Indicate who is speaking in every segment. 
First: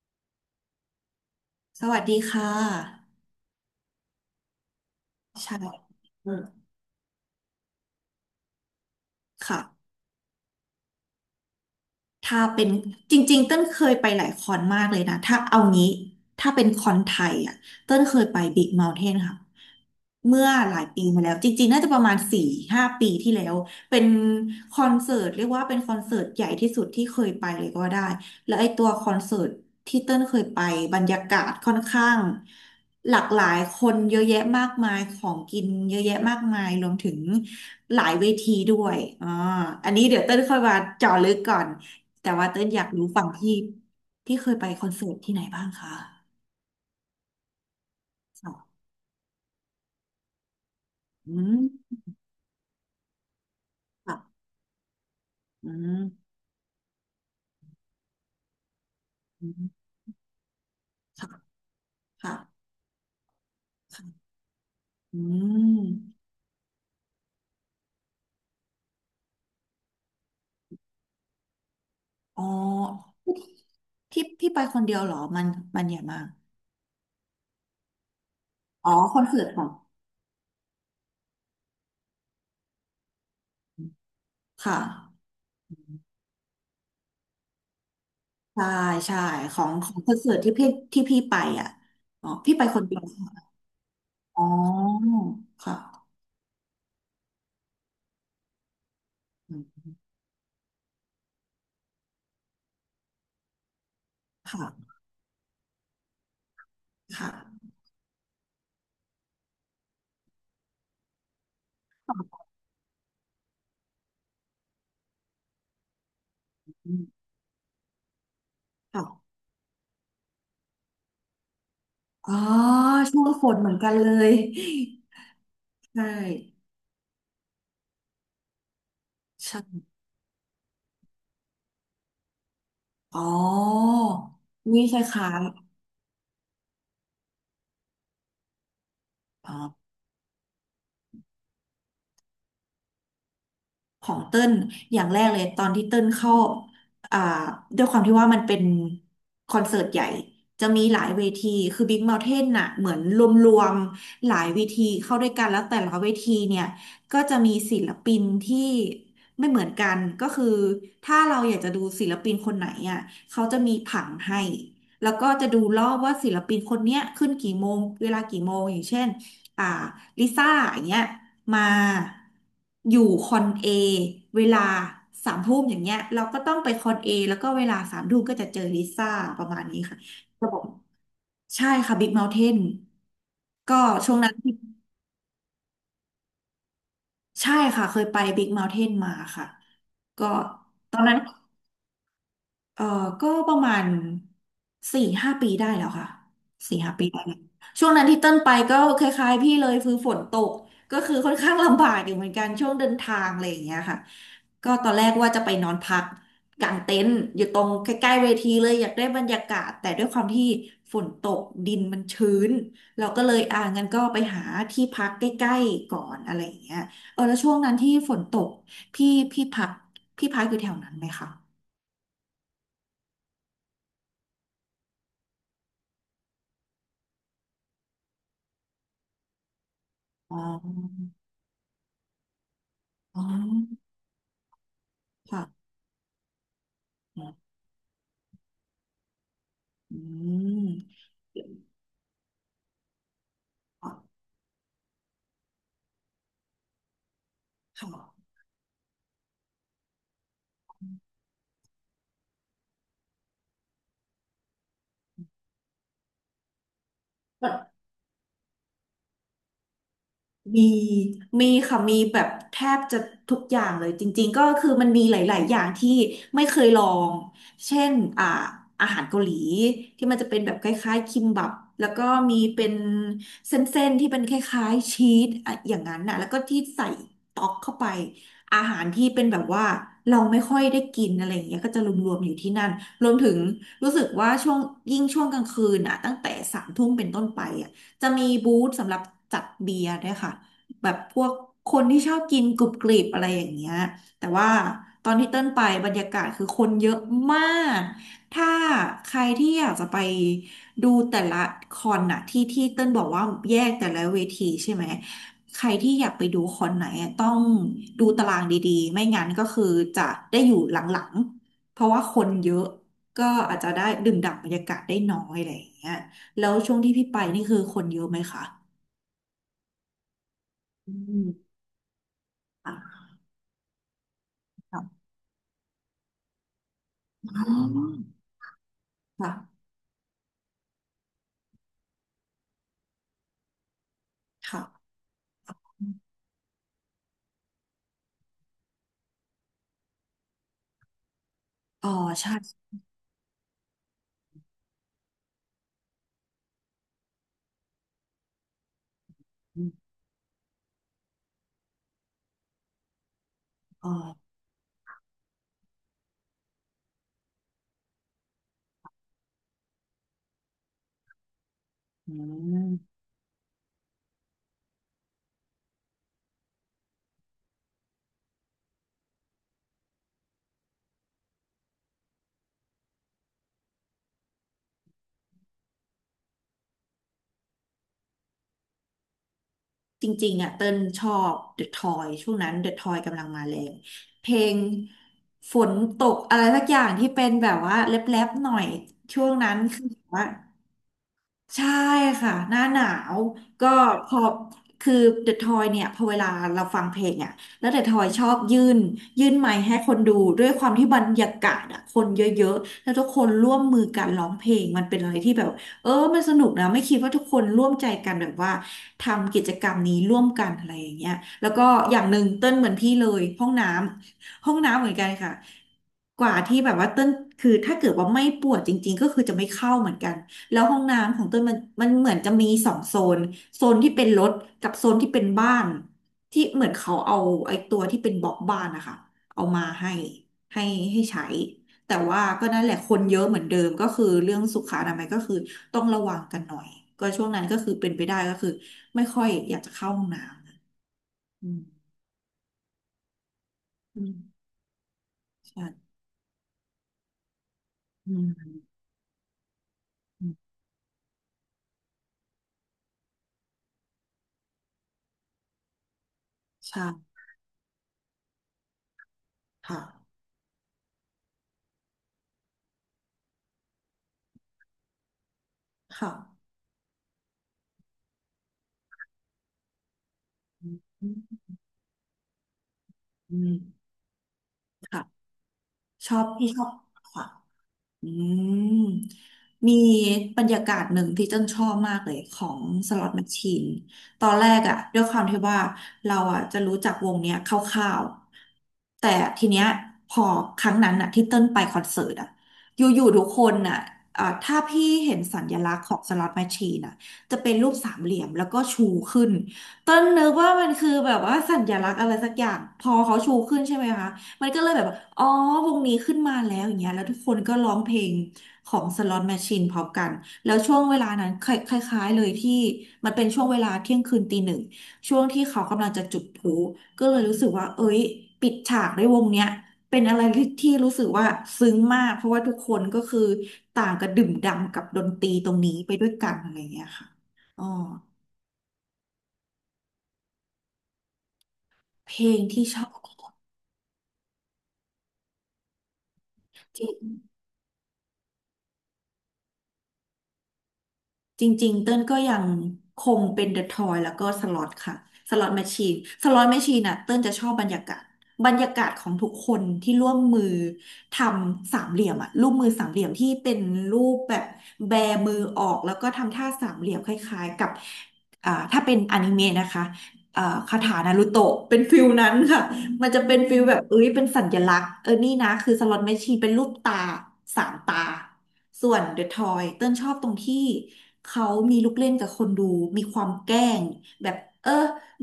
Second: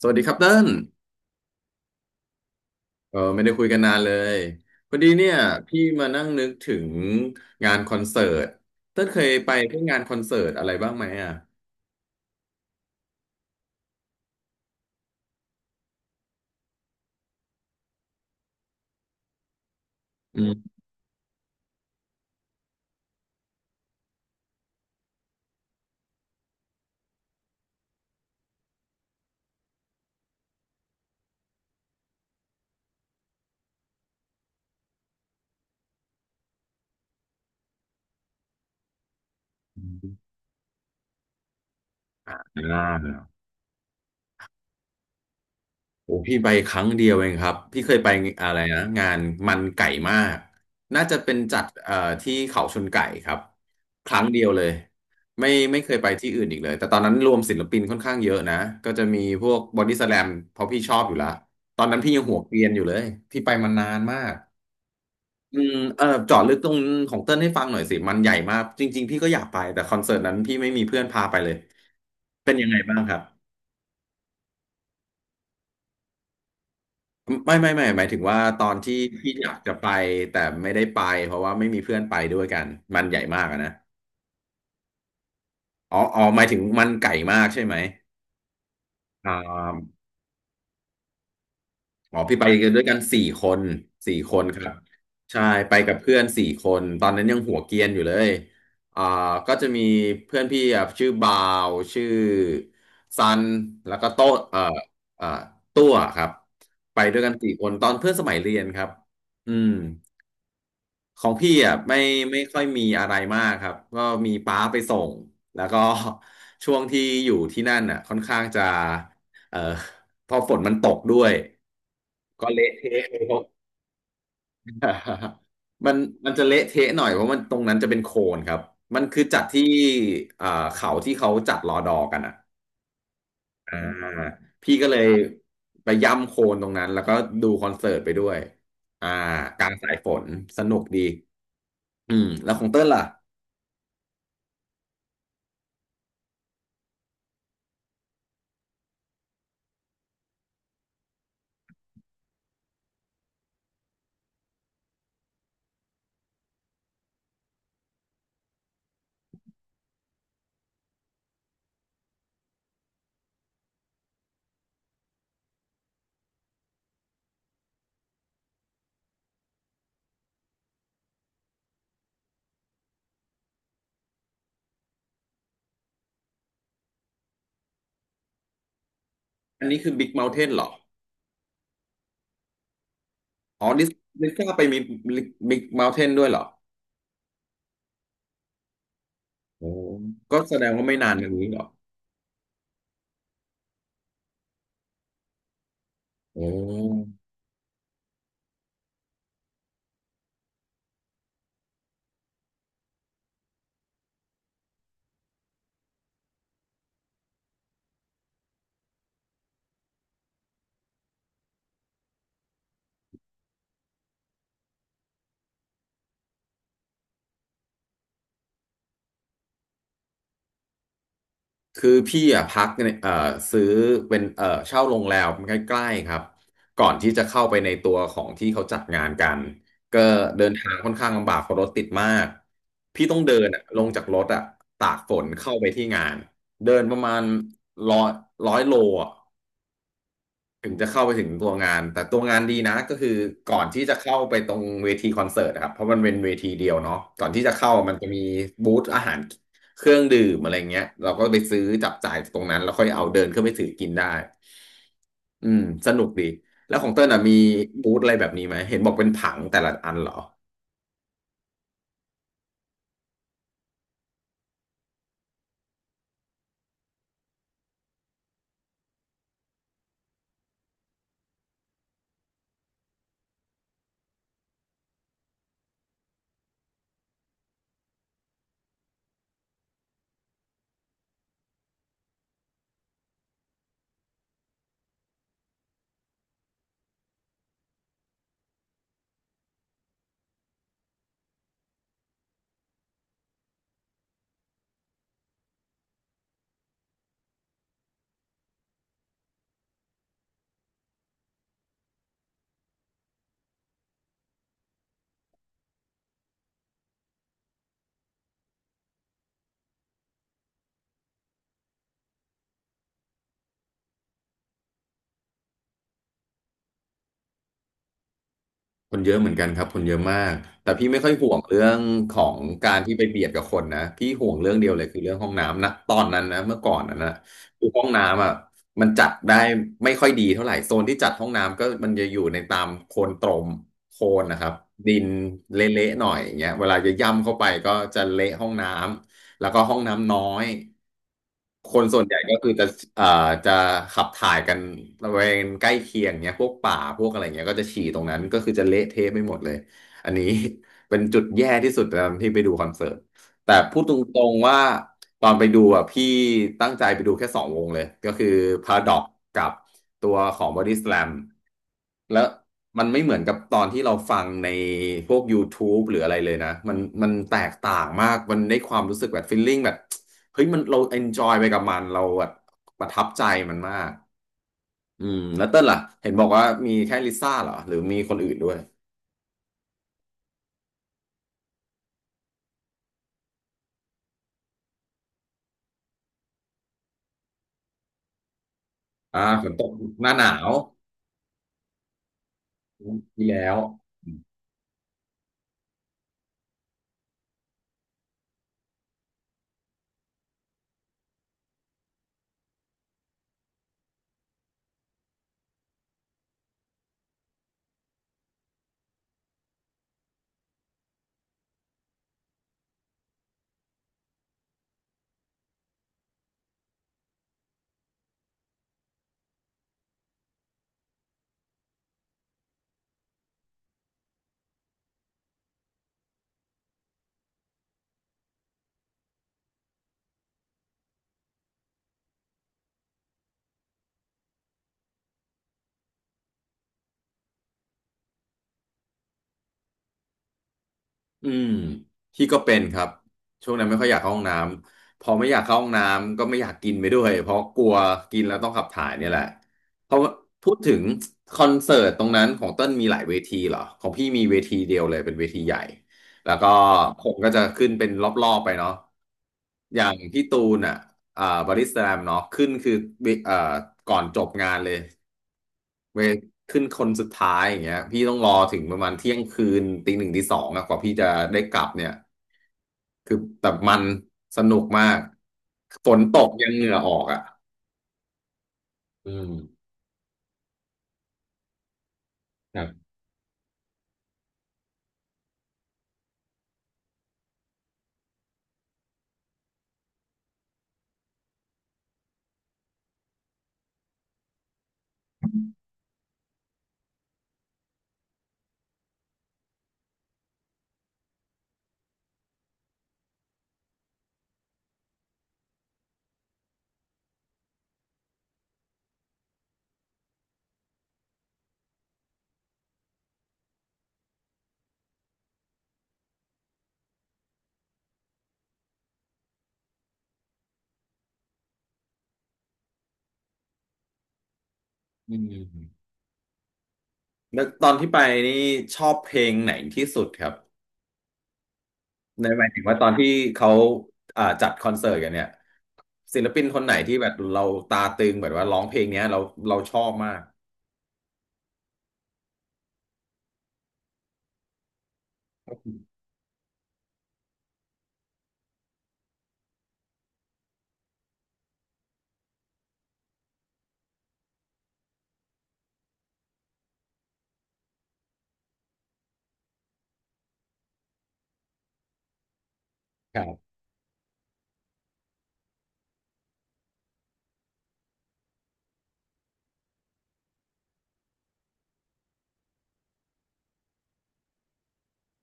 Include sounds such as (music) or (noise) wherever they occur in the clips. Speaker 1: สวัสดีครับเติ้ล
Speaker 2: สวัสดีค่ะ
Speaker 1: เออไม่ได้คุยกันนานเลยพอดีเนี่ย
Speaker 2: ใช่
Speaker 1: พี่มานั่ง
Speaker 2: อืม
Speaker 1: นึกถึงงานคอนเสิร์ตเติ้ลเคยไปพวก
Speaker 2: ค่ะ
Speaker 1: งานคอนเสิร์ตอะไรบ้างไหมอ่ะ
Speaker 2: ถ้าเป็นจริงๆเต้นเคยไปหลายคอนมากเลยนะถ้าเอางี้ถ้าเป็นคอนไทยอ่ะเต้นเคยไปบิ๊กเมา t ์เทนค่ะ
Speaker 1: อื
Speaker 2: เมื่อ
Speaker 1: ม
Speaker 2: หลายปีมาแล้วจริงๆน่าจะประมาณสี่ห้าปีที่แล้วเป็นคอนเสิร์ตเรียกว่าเป็นคอนเสิร์ตใหญ่ที่สุดที่เคยไปเลยก็ว่าได้แล้วไอ้ตัวคอนเสิร์ต ที่เติ้ลเคยไปบรรยากาศค่อนข้างหลากหลายคนเยอะแยะมากมายของกินเยอะแยะมากมายรวมถึงหลายเวทีด้วยอันนี้เดี๋ยวเติ้ลค่อยมาเจาะลึกก่อนแต่ว่า
Speaker 1: อ่
Speaker 2: เติ้ลอยากรู้ฝั่ง
Speaker 1: า
Speaker 2: ที่ที่เคยไปคอนเสิร์ตที่ไหนบ้างคะ
Speaker 1: โอ้พี่ไปครั้งเดียวเองครับพี่เคยไปอะไรนะ
Speaker 2: ค่ะ
Speaker 1: งานมันไก่มากน่าจะเป็
Speaker 2: อื
Speaker 1: นจัด
Speaker 2: ม
Speaker 1: ที่เขาชนไก่ครับครั้งเดี
Speaker 2: ค่ะ
Speaker 1: ยวเลยไม่
Speaker 2: อื
Speaker 1: ไม่เคย
Speaker 2: ม
Speaker 1: ไปที่อื่นอีกเลยแต่ตอนนั้นรวมศิลปินค่อนข้างเยอะนะก็จะมีพ
Speaker 2: อื
Speaker 1: วกบอ
Speaker 2: ม
Speaker 1: ดี้สแลมเพราะพี่ชอบอยู่แล้ว
Speaker 2: ค่ะ
Speaker 1: ตอนนั้นพี่ยัง
Speaker 2: ค่ะ
Speaker 1: หัวเกรียนอยู่เลยพี่ไปมานานมา
Speaker 2: ค่ะ
Speaker 1: ก
Speaker 2: อืม
Speaker 1: เออเจาะลึกตรงของเติ้ลให้ฟังหน่อยสิมันใหญ่มากจริงๆพี่ก็อยากไปแต่คอนเสิร์ตนั้นพี่ไม่มีเพื่อนพาไปเลย
Speaker 2: อ๋อ
Speaker 1: เป็นยังไงบ้างครับ
Speaker 2: ที่ไปคนเดียวเหรอมันใหญ่มาก
Speaker 1: ไม่หมายถึงว่าตอน
Speaker 2: อ๋อ
Speaker 1: ที่
Speaker 2: คอน
Speaker 1: พี่
Speaker 2: เสิ
Speaker 1: อ
Speaker 2: ร์ต
Speaker 1: ยาก
Speaker 2: ค่ะ
Speaker 1: จะไปแต่ไม่ได้ไปเพราะว่าไม่มีเพื่อนไปด้วยกันมันใหญ่มากอะนะ
Speaker 2: ค่ะ
Speaker 1: อ๋ออ๋อหมายถึงมันไก่มากใช่ไหม
Speaker 2: ใช่ใช่
Speaker 1: อ่า
Speaker 2: ของคอนเสิร์ตที่พี่ไปอ่ะ
Speaker 1: อ๋อ
Speaker 2: อ๋อ
Speaker 1: พี่ไป
Speaker 2: พี่ไป
Speaker 1: กัน
Speaker 2: ค
Speaker 1: ด้วย
Speaker 2: น
Speaker 1: กั
Speaker 2: เดี
Speaker 1: น
Speaker 2: ยว
Speaker 1: สี่คนสี่ค
Speaker 2: อ๋
Speaker 1: นครับ
Speaker 2: อ
Speaker 1: ใช่ไป
Speaker 2: ค่ะ
Speaker 1: กับเพื่อนสี่คนตอนนั้นยังหัวเกรียนอยู่เลยอ่าก็
Speaker 2: อื
Speaker 1: จะมี
Speaker 2: ม
Speaker 1: เพื่อนพี่อ่ะชื่อบาวชื่อซันแล้วก็โต้เอ่อ
Speaker 2: ค่ะ
Speaker 1: เอ่อตัวครับไปด้วยกันสี่ค
Speaker 2: ค่ะ
Speaker 1: นตอนเพื่อนสมัยเรียนครับอืม ของพี่อ่ะไม่ค่อยมีอะไรมากครับก็มีป้าไปส่งแล้วก็ (laughs) ช่วง
Speaker 2: อื
Speaker 1: ที่
Speaker 2: ม
Speaker 1: อยู่ที่นั่นอ่ะค่อนข้างจะ
Speaker 2: ค่ะ
Speaker 1: เอ่อพอฝนมันตกด้วย
Speaker 2: อ๋อ
Speaker 1: ก็เละเทะเล
Speaker 2: ช่
Speaker 1: ย
Speaker 2: วง
Speaker 1: ครับ
Speaker 2: ฝนเหมือนกันเลย
Speaker 1: (laughs) มัน
Speaker 2: ใช่
Speaker 1: มันจะเละเทะหน่อยเพราะมันตรงนั้นจะเป็นโคลนครับมันคือจัด
Speaker 2: ใช่
Speaker 1: ที่เอ่อเขาที่เขาจัดรอดอกันอ่ะ
Speaker 2: อ๋อ
Speaker 1: อ่าพี่
Speaker 2: นี่
Speaker 1: ก็
Speaker 2: ค
Speaker 1: เลย
Speaker 2: ล้าย
Speaker 1: ไปย่ำโคลนตรงนั้นแล้วก็ดูคอนเสิร์ตไปด้วยอ่า
Speaker 2: ๆอ๋อ
Speaker 1: กลางสายฝนสนุกดีอืมแล้วของเต้นล่ะ
Speaker 2: ของเติ้ลอย่างแรกเลยตอนที่เติ้ลเข้าอ่าด้วยความที่ว่ามันเป็นคอนเสิร์ตใหญ่จะมีหลายเวทีคือ Big Mountain น่ะเหมือนรวมๆหลายเวทีเข้าด้วยกันแล้วแต่ละเวทีเนี่ยก็จะมีศิลปินที่ไม่เหมือนกันก็คือถ้าเราอยากจะดูศิลปินคนไหนอ่ะเขาจะมีผังให้แล้วก็จะดูรอบว่าศิลปินคนเนี้ยขึ้นกี่โมงเวลากี่โมงอย่างเช่น อ่าลิซ่าอย่างเงี้ยมาอยู่คอนเอเวลาสามทุ่มอย่างเงี้ยเราก็ต้องไปคอนเอแล้วก็เวลาสามทุ่มก็จะเจอลิซ่าประมา
Speaker 1: อั
Speaker 2: ณ
Speaker 1: นนี้
Speaker 2: นี้
Speaker 1: คือ
Speaker 2: ค่ะ
Speaker 1: บิ๊กเม n t ์เท
Speaker 2: ระ
Speaker 1: น
Speaker 2: บ
Speaker 1: เหร
Speaker 2: บ
Speaker 1: อ
Speaker 2: ใช่ค่ะบิ๊กเมาน์เทน
Speaker 1: อ๋อ
Speaker 2: ก็
Speaker 1: ดิส
Speaker 2: ช่วง
Speaker 1: ดิ
Speaker 2: นั้
Speaker 1: ส
Speaker 2: น
Speaker 1: ก้าไปมีบิ๊กเม n t ์เทนด้วยเหรอ
Speaker 2: ใช่ค่ะเคยไปบิ๊กเมาน์เทนมาค่ะ
Speaker 1: โอ้
Speaker 2: ก็
Speaker 1: ก็แสดงว่า
Speaker 2: ต
Speaker 1: ไม่
Speaker 2: อน
Speaker 1: นาน
Speaker 2: นั้น
Speaker 1: มานี้เหรอ
Speaker 2: เออก็ประมาณสี่ห้าปีได้แล้วค่ะ
Speaker 1: โอ้
Speaker 2: สี่ห้าปีได้แล้วช่วงนั้นที่เต้นไปก็คล้ายๆพี่เลยคือฝนตกก็คือค่อนข้างลำบากอยู่เหมือนกันช่วงเดินทางอะไรอย่างเงี้ยค่ะก็ตอนแรกว่าจะไปนอนพักกางเต็นท์อยู่ตรงใกล้ๆเวทีเลยอยากได้บรรยากาศแต่ด้วยความที่ฝนตกดินมันชื้นเราก็เลยอ่างั้นก็ไปหาที่พักใกล้ๆก่อนอะไรอย่างเงี้ยเออแล้วช่วงนั้นที่ฝนตกพี่พี่พี่พักอยู่แถวนั้นไหมคะ
Speaker 1: คือพี่อ่ะพักเนี่ยซื้อเป็นเช่าโรงแรมใกล้ๆครับ ก่อนที่จะเข้าไปในตัวของที่เขาจัดงานกันก็
Speaker 2: อ๋อ
Speaker 1: เดินทางค่อนข้างลำบากเพราะรถติดมาก พี่ต้อ
Speaker 2: อ๋
Speaker 1: ง
Speaker 2: อ
Speaker 1: เดินอะลงจากรถอ่ะตากฝน
Speaker 2: ค่ะ
Speaker 1: เข้าไปที่งานเดินประมาณร้อยร้อยโลอ่ะ
Speaker 2: อื
Speaker 1: ถึงจะเข้า
Speaker 2: ม
Speaker 1: ไปถึงตัวงานแต่ตัวงานดีนะก็คือก่อนที่จะเข้าไปตรงเวทีคอนเสิร์ตนะครับเพราะมันเป็นเวทีเดียวเนาะก่อนที่จะเข้ามันจะมี
Speaker 2: ค
Speaker 1: บูธอาหารเครื่องดื่มอะไรเงี้ยเราก็ไปซื้อจับจ่ายตรงนั้นแล้วค่อยเอาเดินขึ้นไปถือกินได้อืมสนุกดีแล้วของเต้ลอ่ะมี
Speaker 2: ่ะ
Speaker 1: บูธอะไรแบบนี้ไหมเห็นบอกเป็นผังแต่ละอันเหรอ
Speaker 2: มีมีค่ะมีแบบแทบจะทุกอย่างเลยจริงๆก็คือมันมีหลายๆอย่างที่ไม่เคยลอง เช่นอ่าอาหารเกาหลีที่มันจะเป็นแบบคล้ายๆคิมบับแล้วก็มีเป็นเส้นๆที่เป็นคล้ายๆชีสอะอย่างนั้นน่ะแล้วก็ที่ใส่ต๊อกเข้าไปอาหารที่เป็นแบบว่าเราไม่ค่อยได้กินอะไรอย่างเงี้ยก็จะรวมๆอยู่ที่นั่นรวมถึงรู้สึกว่าช่วงยิ่งช่วงกลางคืนอ่ะตั้งแต่สามทุ่มเป็นต้นไปอ่ะ จะมีบูธสำหรับจัดเบียร์ด้วยค่ะแบบพวกคนที่ชอบกินกรุบกริบอะไรอย่างเงี้ยแต่ว่าตอนที่เติ้ลไปบรรยากาศคือคนเยอะมากถ้าใครที่อยากจะไปดูแต่ละคอนน่ะที่ที่เติ้ลบอกว่าแยกแต่ละเวทีใช่ไหมใครที่อยากไปดูคอนไหนอะต้องดูตารางดีๆไม่งั้นก็คือจะได้อยู่หลังๆเพราะว่าคนเยอะก็อาจจะได้ดื่มด่ำบรรยากาศได้น้อยอะไรอย่างเงี้ย แล้วช่วงที่พี่ไปนี่คือคนเยอะไหมคะ
Speaker 1: คนเยอะเหมือนกันครับคนเยอะมากแต่พี่
Speaker 2: อื
Speaker 1: ไม่ค่อย
Speaker 2: ม
Speaker 1: ห่วงเรื่องของการที่
Speaker 2: ค่ะ
Speaker 1: ไปเบียดกับคนนะพี่ห่วงเรื่องเดียวเลยคือ
Speaker 2: ค่ะ
Speaker 1: เรื่องห้องน้ำนะตอนนั้นนะเมื่อก่อนนั้นนะ
Speaker 2: อ๋
Speaker 1: คือห้อง
Speaker 2: อ
Speaker 1: น้ำอ่ะมันจัดได้
Speaker 2: ค่ะ
Speaker 1: ไม่ค่อยดีเท่าไหร่โซนที่จัดห้องน้ำก็มันจะอยู่ในตามโคลนตรมโคลนนะครับดิ
Speaker 2: ค่ะ
Speaker 1: นเละๆหน่อยอย่างเงี้ยเวลาจะย่ำเข้าไปก็จะเละห้องน้ำแล้วก็ห้องน้ำน้อย คน
Speaker 2: อ๋อ
Speaker 1: ส่วนใหญ่
Speaker 2: ใช่
Speaker 1: ก็คือจะเอ่อจะขับถ่ายกันบริเวณใกล้เคียงเนี้ยพวกป่า พวกอะไรเงี้ยก็จะฉี่ตรงนั้น ก็คือจะเละเทะไปหมดเลย อันนี้ (laughs) เป็นจุดแย่ที่สุดตอนที่ไปดูคอนเสิร์ต แต่พูด
Speaker 2: อ๋อ
Speaker 1: ตรงๆว่าตอนไปดูอ่ะพี่ตั้งใจไปดูแค่2 วงเลย ก็คือ Paradox กับตัวของ Body Slam
Speaker 2: อื
Speaker 1: แล้วมันไม่
Speaker 2: ม
Speaker 1: เหมือนกับตอนที่เราฟังในพวก YouTube หรืออะไรเลยนะ มันแตกต่างมาก มันได้ความรู้สึกแบบฟีลลิ่งแบบ เฮ้ยมันเราเอนจอยไปกับมันเราแบบประทับใจมันมากอืมแล้วเต้นล่ะเห็นบอกว่ามีแค่ลิซ่าเหรอหรือมีคนอื่นด้วย
Speaker 2: จริงๆอ่ะเติ้ลชอบ The Toy ช่วงนั้น The Toy กำลังมาแรงเพลงฝนตกอะไรสักอย่างที่เป็นแบบว่าแรปๆหน่อย
Speaker 1: อ่า
Speaker 2: ช่วง
Speaker 1: ฝ
Speaker 2: นั้
Speaker 1: น
Speaker 2: น
Speaker 1: ตก
Speaker 2: คือแบ
Speaker 1: ห
Speaker 2: บ
Speaker 1: น้าห
Speaker 2: ว่า
Speaker 1: นาว
Speaker 2: ใช่ค่ะหน้าหนาว
Speaker 1: ที่แล้ว
Speaker 2: ก็พอคือเดอะทอยเนี่ยพอเวลาเราฟังเพลงอ่ะแล้วเดอะทอยชอบยื่นไมค์ให้คนดูด้วยความที่บรรยากาศอ่ะคนเยอะๆแล้วทุกคนร่วมมือกันร้องเพลงมันเป็นอะไรที่แบบเออมันสนุกนะไม่คิดว่าทุกคนร่วมใจกันแบบว่าทำกิจกรรมนี้ร่วมกันอะไรอย่างเงี้ยแล้วก็อย่างหนึ่งเต้นเหมือนพี่เลยห้องน้ำเหมือนกันค่ะกว่าที่แบบว่าเต้นคือถ้าเกิดว่าไม่ปวดจริงๆก็คือจะไม่เข้าเหมือนกัน แล้วห้องน้ำของเต้ยมันเหมือนจะมีสองโซนโซนที่เป็นรถกับโซนที่เป็นบ้านที่เหมือนเขาเอาไอ้ตัวที่เป็นบล็อกบ้านนะคะเอามาให้ให้ใช้แต่ว่าก็นั่นแหละคนเยอะเหมือนเดิมก็คือเรื่องสุขอนามัยก็คือต้องระวังกันหน่อยก็ช่วงนั้นก็คือเป็นไปได้ก็คือไม่ค่อยอยากจะเข้าห้องน้
Speaker 1: อื
Speaker 2: ำ
Speaker 1: ม
Speaker 2: อืม
Speaker 1: พี่ก็เป็นครับช่วงนั้นไม่ค่อยอยาก
Speaker 2: อื
Speaker 1: เข้า
Speaker 2: ม
Speaker 1: ห้องน้ำพอไม่อยากเข้าห้อง
Speaker 2: ใช่
Speaker 1: น้ำก็ไม่อยากกินไปด้วยเพราะกลัว
Speaker 2: อื
Speaker 1: กินแล้วต้อง
Speaker 2: ม
Speaker 1: ขับถ่ายเนี่ยแหละเพราะว่า
Speaker 2: อืม
Speaker 1: พูดถึงคอนเสิร์ตตรงนั้นของเต้นมีหลายเวทีเหรอของพี่มีเวทีเดียวเลยเป็นเวทีใหญ่แล้วก็
Speaker 2: ใช่
Speaker 1: คนก็จะขึ้นเป็นรอบๆไปเนาะอ
Speaker 2: ค่ะ
Speaker 1: ย่างพี่ตูนอ่ะอ่าบอดี้สแลมเนาะขึ้นคือเอ่าก่อนจบงานเลย เว
Speaker 2: ค่ะ
Speaker 1: ขึ้นคนสุดท้ายอย่างเงี้ยพี่ต้องรอถึงประมาณเที่ยงคืนตีหนึ่งตีสองอะ
Speaker 2: อื
Speaker 1: ก
Speaker 2: ม
Speaker 1: ว่าพี่จะ
Speaker 2: อื
Speaker 1: ได้
Speaker 2: ม
Speaker 1: กลับเนี่ยคือแต่มัน
Speaker 2: อ
Speaker 1: สนุกมาก
Speaker 2: ค่ะ
Speaker 1: ฝน
Speaker 2: ช
Speaker 1: ต
Speaker 2: อบ
Speaker 1: กยั
Speaker 2: ที่
Speaker 1: ง
Speaker 2: ช
Speaker 1: เห
Speaker 2: อ
Speaker 1: งื่
Speaker 2: บ
Speaker 1: อออกอ่ะ
Speaker 2: ค่ะ อืม
Speaker 1: อืม
Speaker 2: มีบรรยากาศหนึ่งที่เจ้นชอบมากเลยขอ
Speaker 1: ค
Speaker 2: ง
Speaker 1: รั
Speaker 2: ส
Speaker 1: บ
Speaker 2: ล็อตแมชชีนตอนแรกอะด้วยความที่ว่าเราอะจะรู้จักวงเนี้ยคร่าวๆแต่ทีเนี้ยพอครั้งนั้นอะที่เต้นไปคอนเสิร์ตอะอยู่ๆทุกคนอะถ้าพี่เห็นสัญลักษณ์ของสล็อตแมชชีนอะจะเป็นรูปสามเหลี่ยมแล้วก็ชูขึ้นเต้นนึกว่ามันคือแบบว่าสัญลักษณ์อะไรสักอย่างพอเขาชูขึ้นใช่ไหมคะ มันก็เลยแบบว่าอ๋อวงนี้ขึ้นมาแล้วอย่างเงี้ยแล้วทุกคนก็ร้องเพลงของ Slot Machine พร้อมกันแล้วช่วงเวลานั้นคล้ายๆเลยที่มันเป็นช่วงเวลาเที่ยงคืนตีหนึ่งช่วงที่เขากำลังจะจุดพลุก็เลยรู้สึกว่าเอ้ยปิดฉากด้วยวงเนี้ยเป็นอะไรที่รู้สึกว่าซึ้งมากเพราะว่าทุกคนก็คือต่างกระดื่มด่ำกับดน
Speaker 1: อื
Speaker 2: ตรีตรงนี้
Speaker 1: ม
Speaker 2: ไปด้วยกันอะไรอย่างเงี้ยค่ะ
Speaker 1: แล้วต
Speaker 2: อ๋อ
Speaker 1: อนที่ไปนี่ชอบเพลงไหนที่สุดครับ
Speaker 2: เพล
Speaker 1: ในห
Speaker 2: ง
Speaker 1: มายถึง
Speaker 2: ที่
Speaker 1: ว่า
Speaker 2: ช
Speaker 1: ต
Speaker 2: อ
Speaker 1: อน
Speaker 2: บ
Speaker 1: ที่เขาจัดคอนเสิร์ตกันเนี่ยศิลปินคนไหนที่แบบเราตาตึงแบบว่าร้องเพลงเนี้ยเราชอบมาก
Speaker 2: จริงๆ เต้นก็ยังคงเป็นเดอะทอยแล้วก็สล็อตค่ะสล็อตแมชชีนสล็อตแมชชีนน่ะเต้นจะชอบบรรยากาศ บรรยากาศของทุกคนที่ร่วมมือทำสามเหลี่ยมอะรูปมือสามเหลี่ยมที่เป็นรูปแบบแบมือออกแล้วก็ทำท่าสามเหลี่ยมคล้ายๆกับถ้าเป็นอนิเมะนะคะคาถานารูโตะเป็นฟิลนั้นค่ะมัน
Speaker 1: ค
Speaker 2: จะ
Speaker 1: รั
Speaker 2: เป็น
Speaker 1: บ
Speaker 2: ฟิลแบบเอ้ยเป็นสัญลักษณ์เออนี่นะคือสล็อตแมชชีนเป็นรูปตาสามตา ส่วนเดอะทอยเติ้ลชอบตรงที่เขามีลูกเล่นกับคนดูมีความแกล้งแบบเออ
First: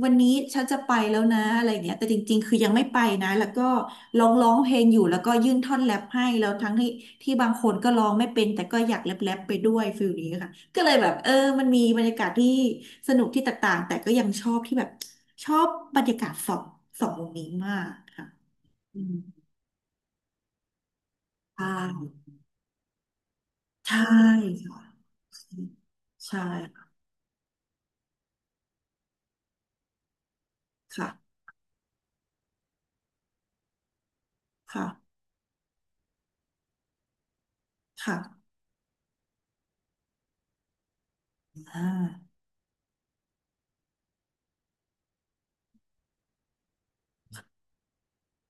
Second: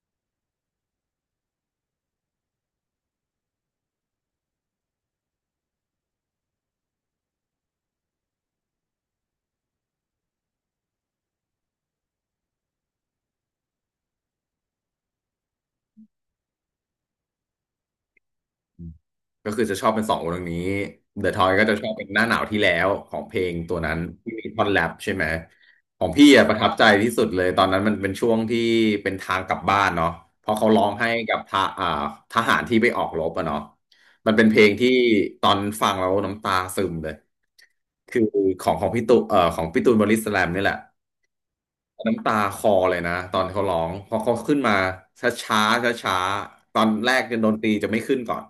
Speaker 2: วันนี้ฉันจะไปแล้วนะอะไรเงี้ยแต่จริงๆคือยังไม่ไปนะแล้วก็ร้องเพลงอยู่แล้วก็ยื่นท่อนแรปให้แล้วทั้งที่บางคนก็ร้องไม่เป็นแต่ก็อยากแรปไปด้วยฟิลนี้ค่ะก็เลยแบบมันมีบรรยากาศที่สนุกที่แตกต่างแต่ก็ยังชอบที่แบบชอบบรรยากาศสองวงนี้มากค่ะอืม
Speaker 1: ก็คือจะชอบเป็นสองวงนี้ The Toy
Speaker 2: ใช
Speaker 1: ก็จะชอบเป็น
Speaker 2: ่
Speaker 1: หน้าหนาวที่แล้วของเพลงตัวนั้
Speaker 2: ใช่
Speaker 1: นที่มีท่อนแรป
Speaker 2: ค่ะ
Speaker 1: ใช่ไหมของพี่
Speaker 2: ใช่
Speaker 1: อะประทับใจที่สุดเลยตอนนั้นมันเป็นช่วงที่เป็นทางกลับบ้านเนาะเพราะเขาร้องให้
Speaker 2: ค่ะ
Speaker 1: กับทหาทหารที่ไปออกรบอะเนาะมันเป็นเพลงที่
Speaker 2: ค่ะ
Speaker 1: ตอนฟังแล้วน้ำตาซึมเลยคือ
Speaker 2: ค่ะ
Speaker 1: ของพี่ตูของพี่ตูนบอดี้สแลมนี่แหละ
Speaker 2: อ่
Speaker 1: น้ำ
Speaker 2: า
Speaker 1: ตาคลอเลยนะตอนเขาร้องเพอเขาขึ้นมาช้าช้าช้าช้าๆตอนแรกเนี่ยดนตรีจะไม่ขึ้นก่อน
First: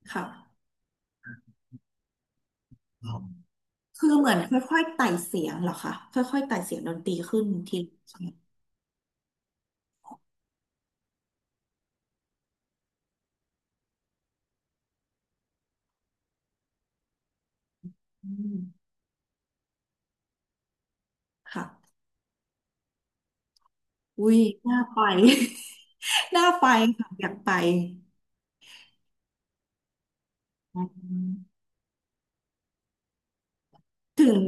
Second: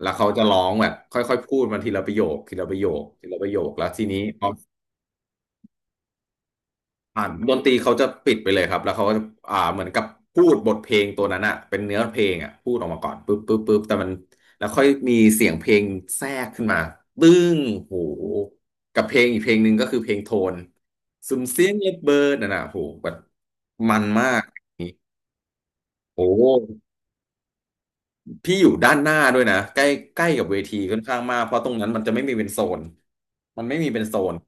Speaker 1: แล้ว
Speaker 2: ค่ะ
Speaker 1: เขาจะร้องแบบค่อยๆพูดมาทีละประโยคทีละประโยค
Speaker 2: ครับ
Speaker 1: ทีละประโยคแล้วที
Speaker 2: คือ
Speaker 1: นี้
Speaker 2: เหมือน
Speaker 1: พอ
Speaker 2: ค่อยๆไต่เสียงเหรอคะ ค่อยๆไต่เสียงดนตรี
Speaker 1: อ่าน
Speaker 2: ขึ้น
Speaker 1: ดนตรี
Speaker 2: ทีละ
Speaker 1: เขาจะ
Speaker 2: ใช่ไหม
Speaker 1: ปิดไปเลยครับแล้วเขาก็จะเหมือนกับพูดบทเพลงตัวนั้นอะเป็นเนื้อเพลงอะพูดออกมาก่อนปึ๊บปึ๊บปึ๊บแต่มันแล้วค่อยมีเสียงเพลงแทรกขึ้นมาตึ้งโห
Speaker 2: อืม
Speaker 1: กับเพลงอีกเพลงหนึ่งก็คือเพลงโทนซุมเสียงเล็บ
Speaker 2: ค่ะ
Speaker 1: เบิร์ดน่ะนะโหแบบมันมา
Speaker 2: อุ้ย
Speaker 1: ก
Speaker 2: น่าไป
Speaker 1: โอ
Speaker 2: (laughs)
Speaker 1: ้
Speaker 2: น่าไปค่ะ อยากไป
Speaker 1: พี่อยู่ด้านหน้าด้วยนะใกล้ใกล้กับเวที
Speaker 2: อื
Speaker 1: ค่อนข้างมากเพ
Speaker 2: ม
Speaker 1: ราะตรงนั้นมันจะไม่มีเป็นโซนมันไม่มีเป็นโซ
Speaker 2: ถึ
Speaker 1: น
Speaker 2: ง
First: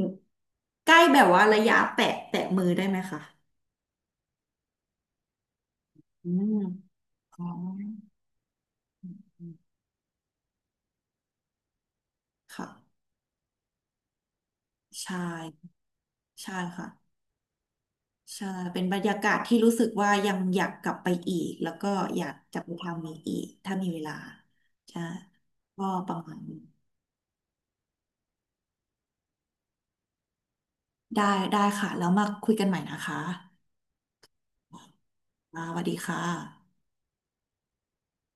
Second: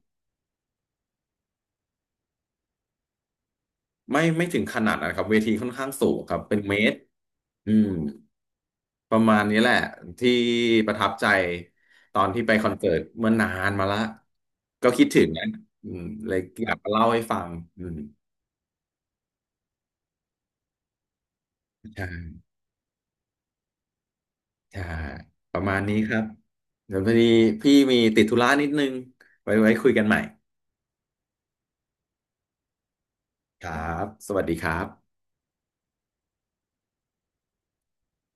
Speaker 2: ใกล้แบบว่าระยะแตะมือได้ไหมคะ
Speaker 1: ไม่ถึงขนาดนะครับเวทีค่อนข้างสูง
Speaker 2: อื
Speaker 1: ครับเป็
Speaker 2: ม
Speaker 1: นเมตร
Speaker 2: อ๋อ
Speaker 1: อืม
Speaker 2: อ
Speaker 1: ประมาณ
Speaker 2: ื
Speaker 1: นี้แห
Speaker 2: ม
Speaker 1: ละที่ประทับใจตอนที่ไปคอนเสิร์ต
Speaker 2: ค่ะ
Speaker 1: เมื่อนานมาละก็คิด
Speaker 2: ใช่
Speaker 1: ถึงนะอืมเลย
Speaker 2: ใช่
Speaker 1: อยาก
Speaker 2: ค่ะ
Speaker 1: มาเล่าให้ฟังอืม
Speaker 2: ใช่ เป็นบรรยากาศที่รู้สึกว่ายังอยากกลับไปอีก แล้วก็อยาก
Speaker 1: ใช่
Speaker 2: จะไปทำอีกถ้ามีเวลา
Speaker 1: ใช่
Speaker 2: ใช่
Speaker 1: ประมาณ
Speaker 2: ก็
Speaker 1: นี้
Speaker 2: ป
Speaker 1: ค
Speaker 2: ระ
Speaker 1: รับ
Speaker 2: มาณนี้
Speaker 1: เดี๋ยวพอดีพี่มีติดธุระนิดนึงไว้คุยกันใหม่
Speaker 2: ได้ค่ะ แล้วมาคุยกันใหม่นะคะ
Speaker 1: ครับสวัสดีครับ
Speaker 2: อ่าสวัสดีค่ะ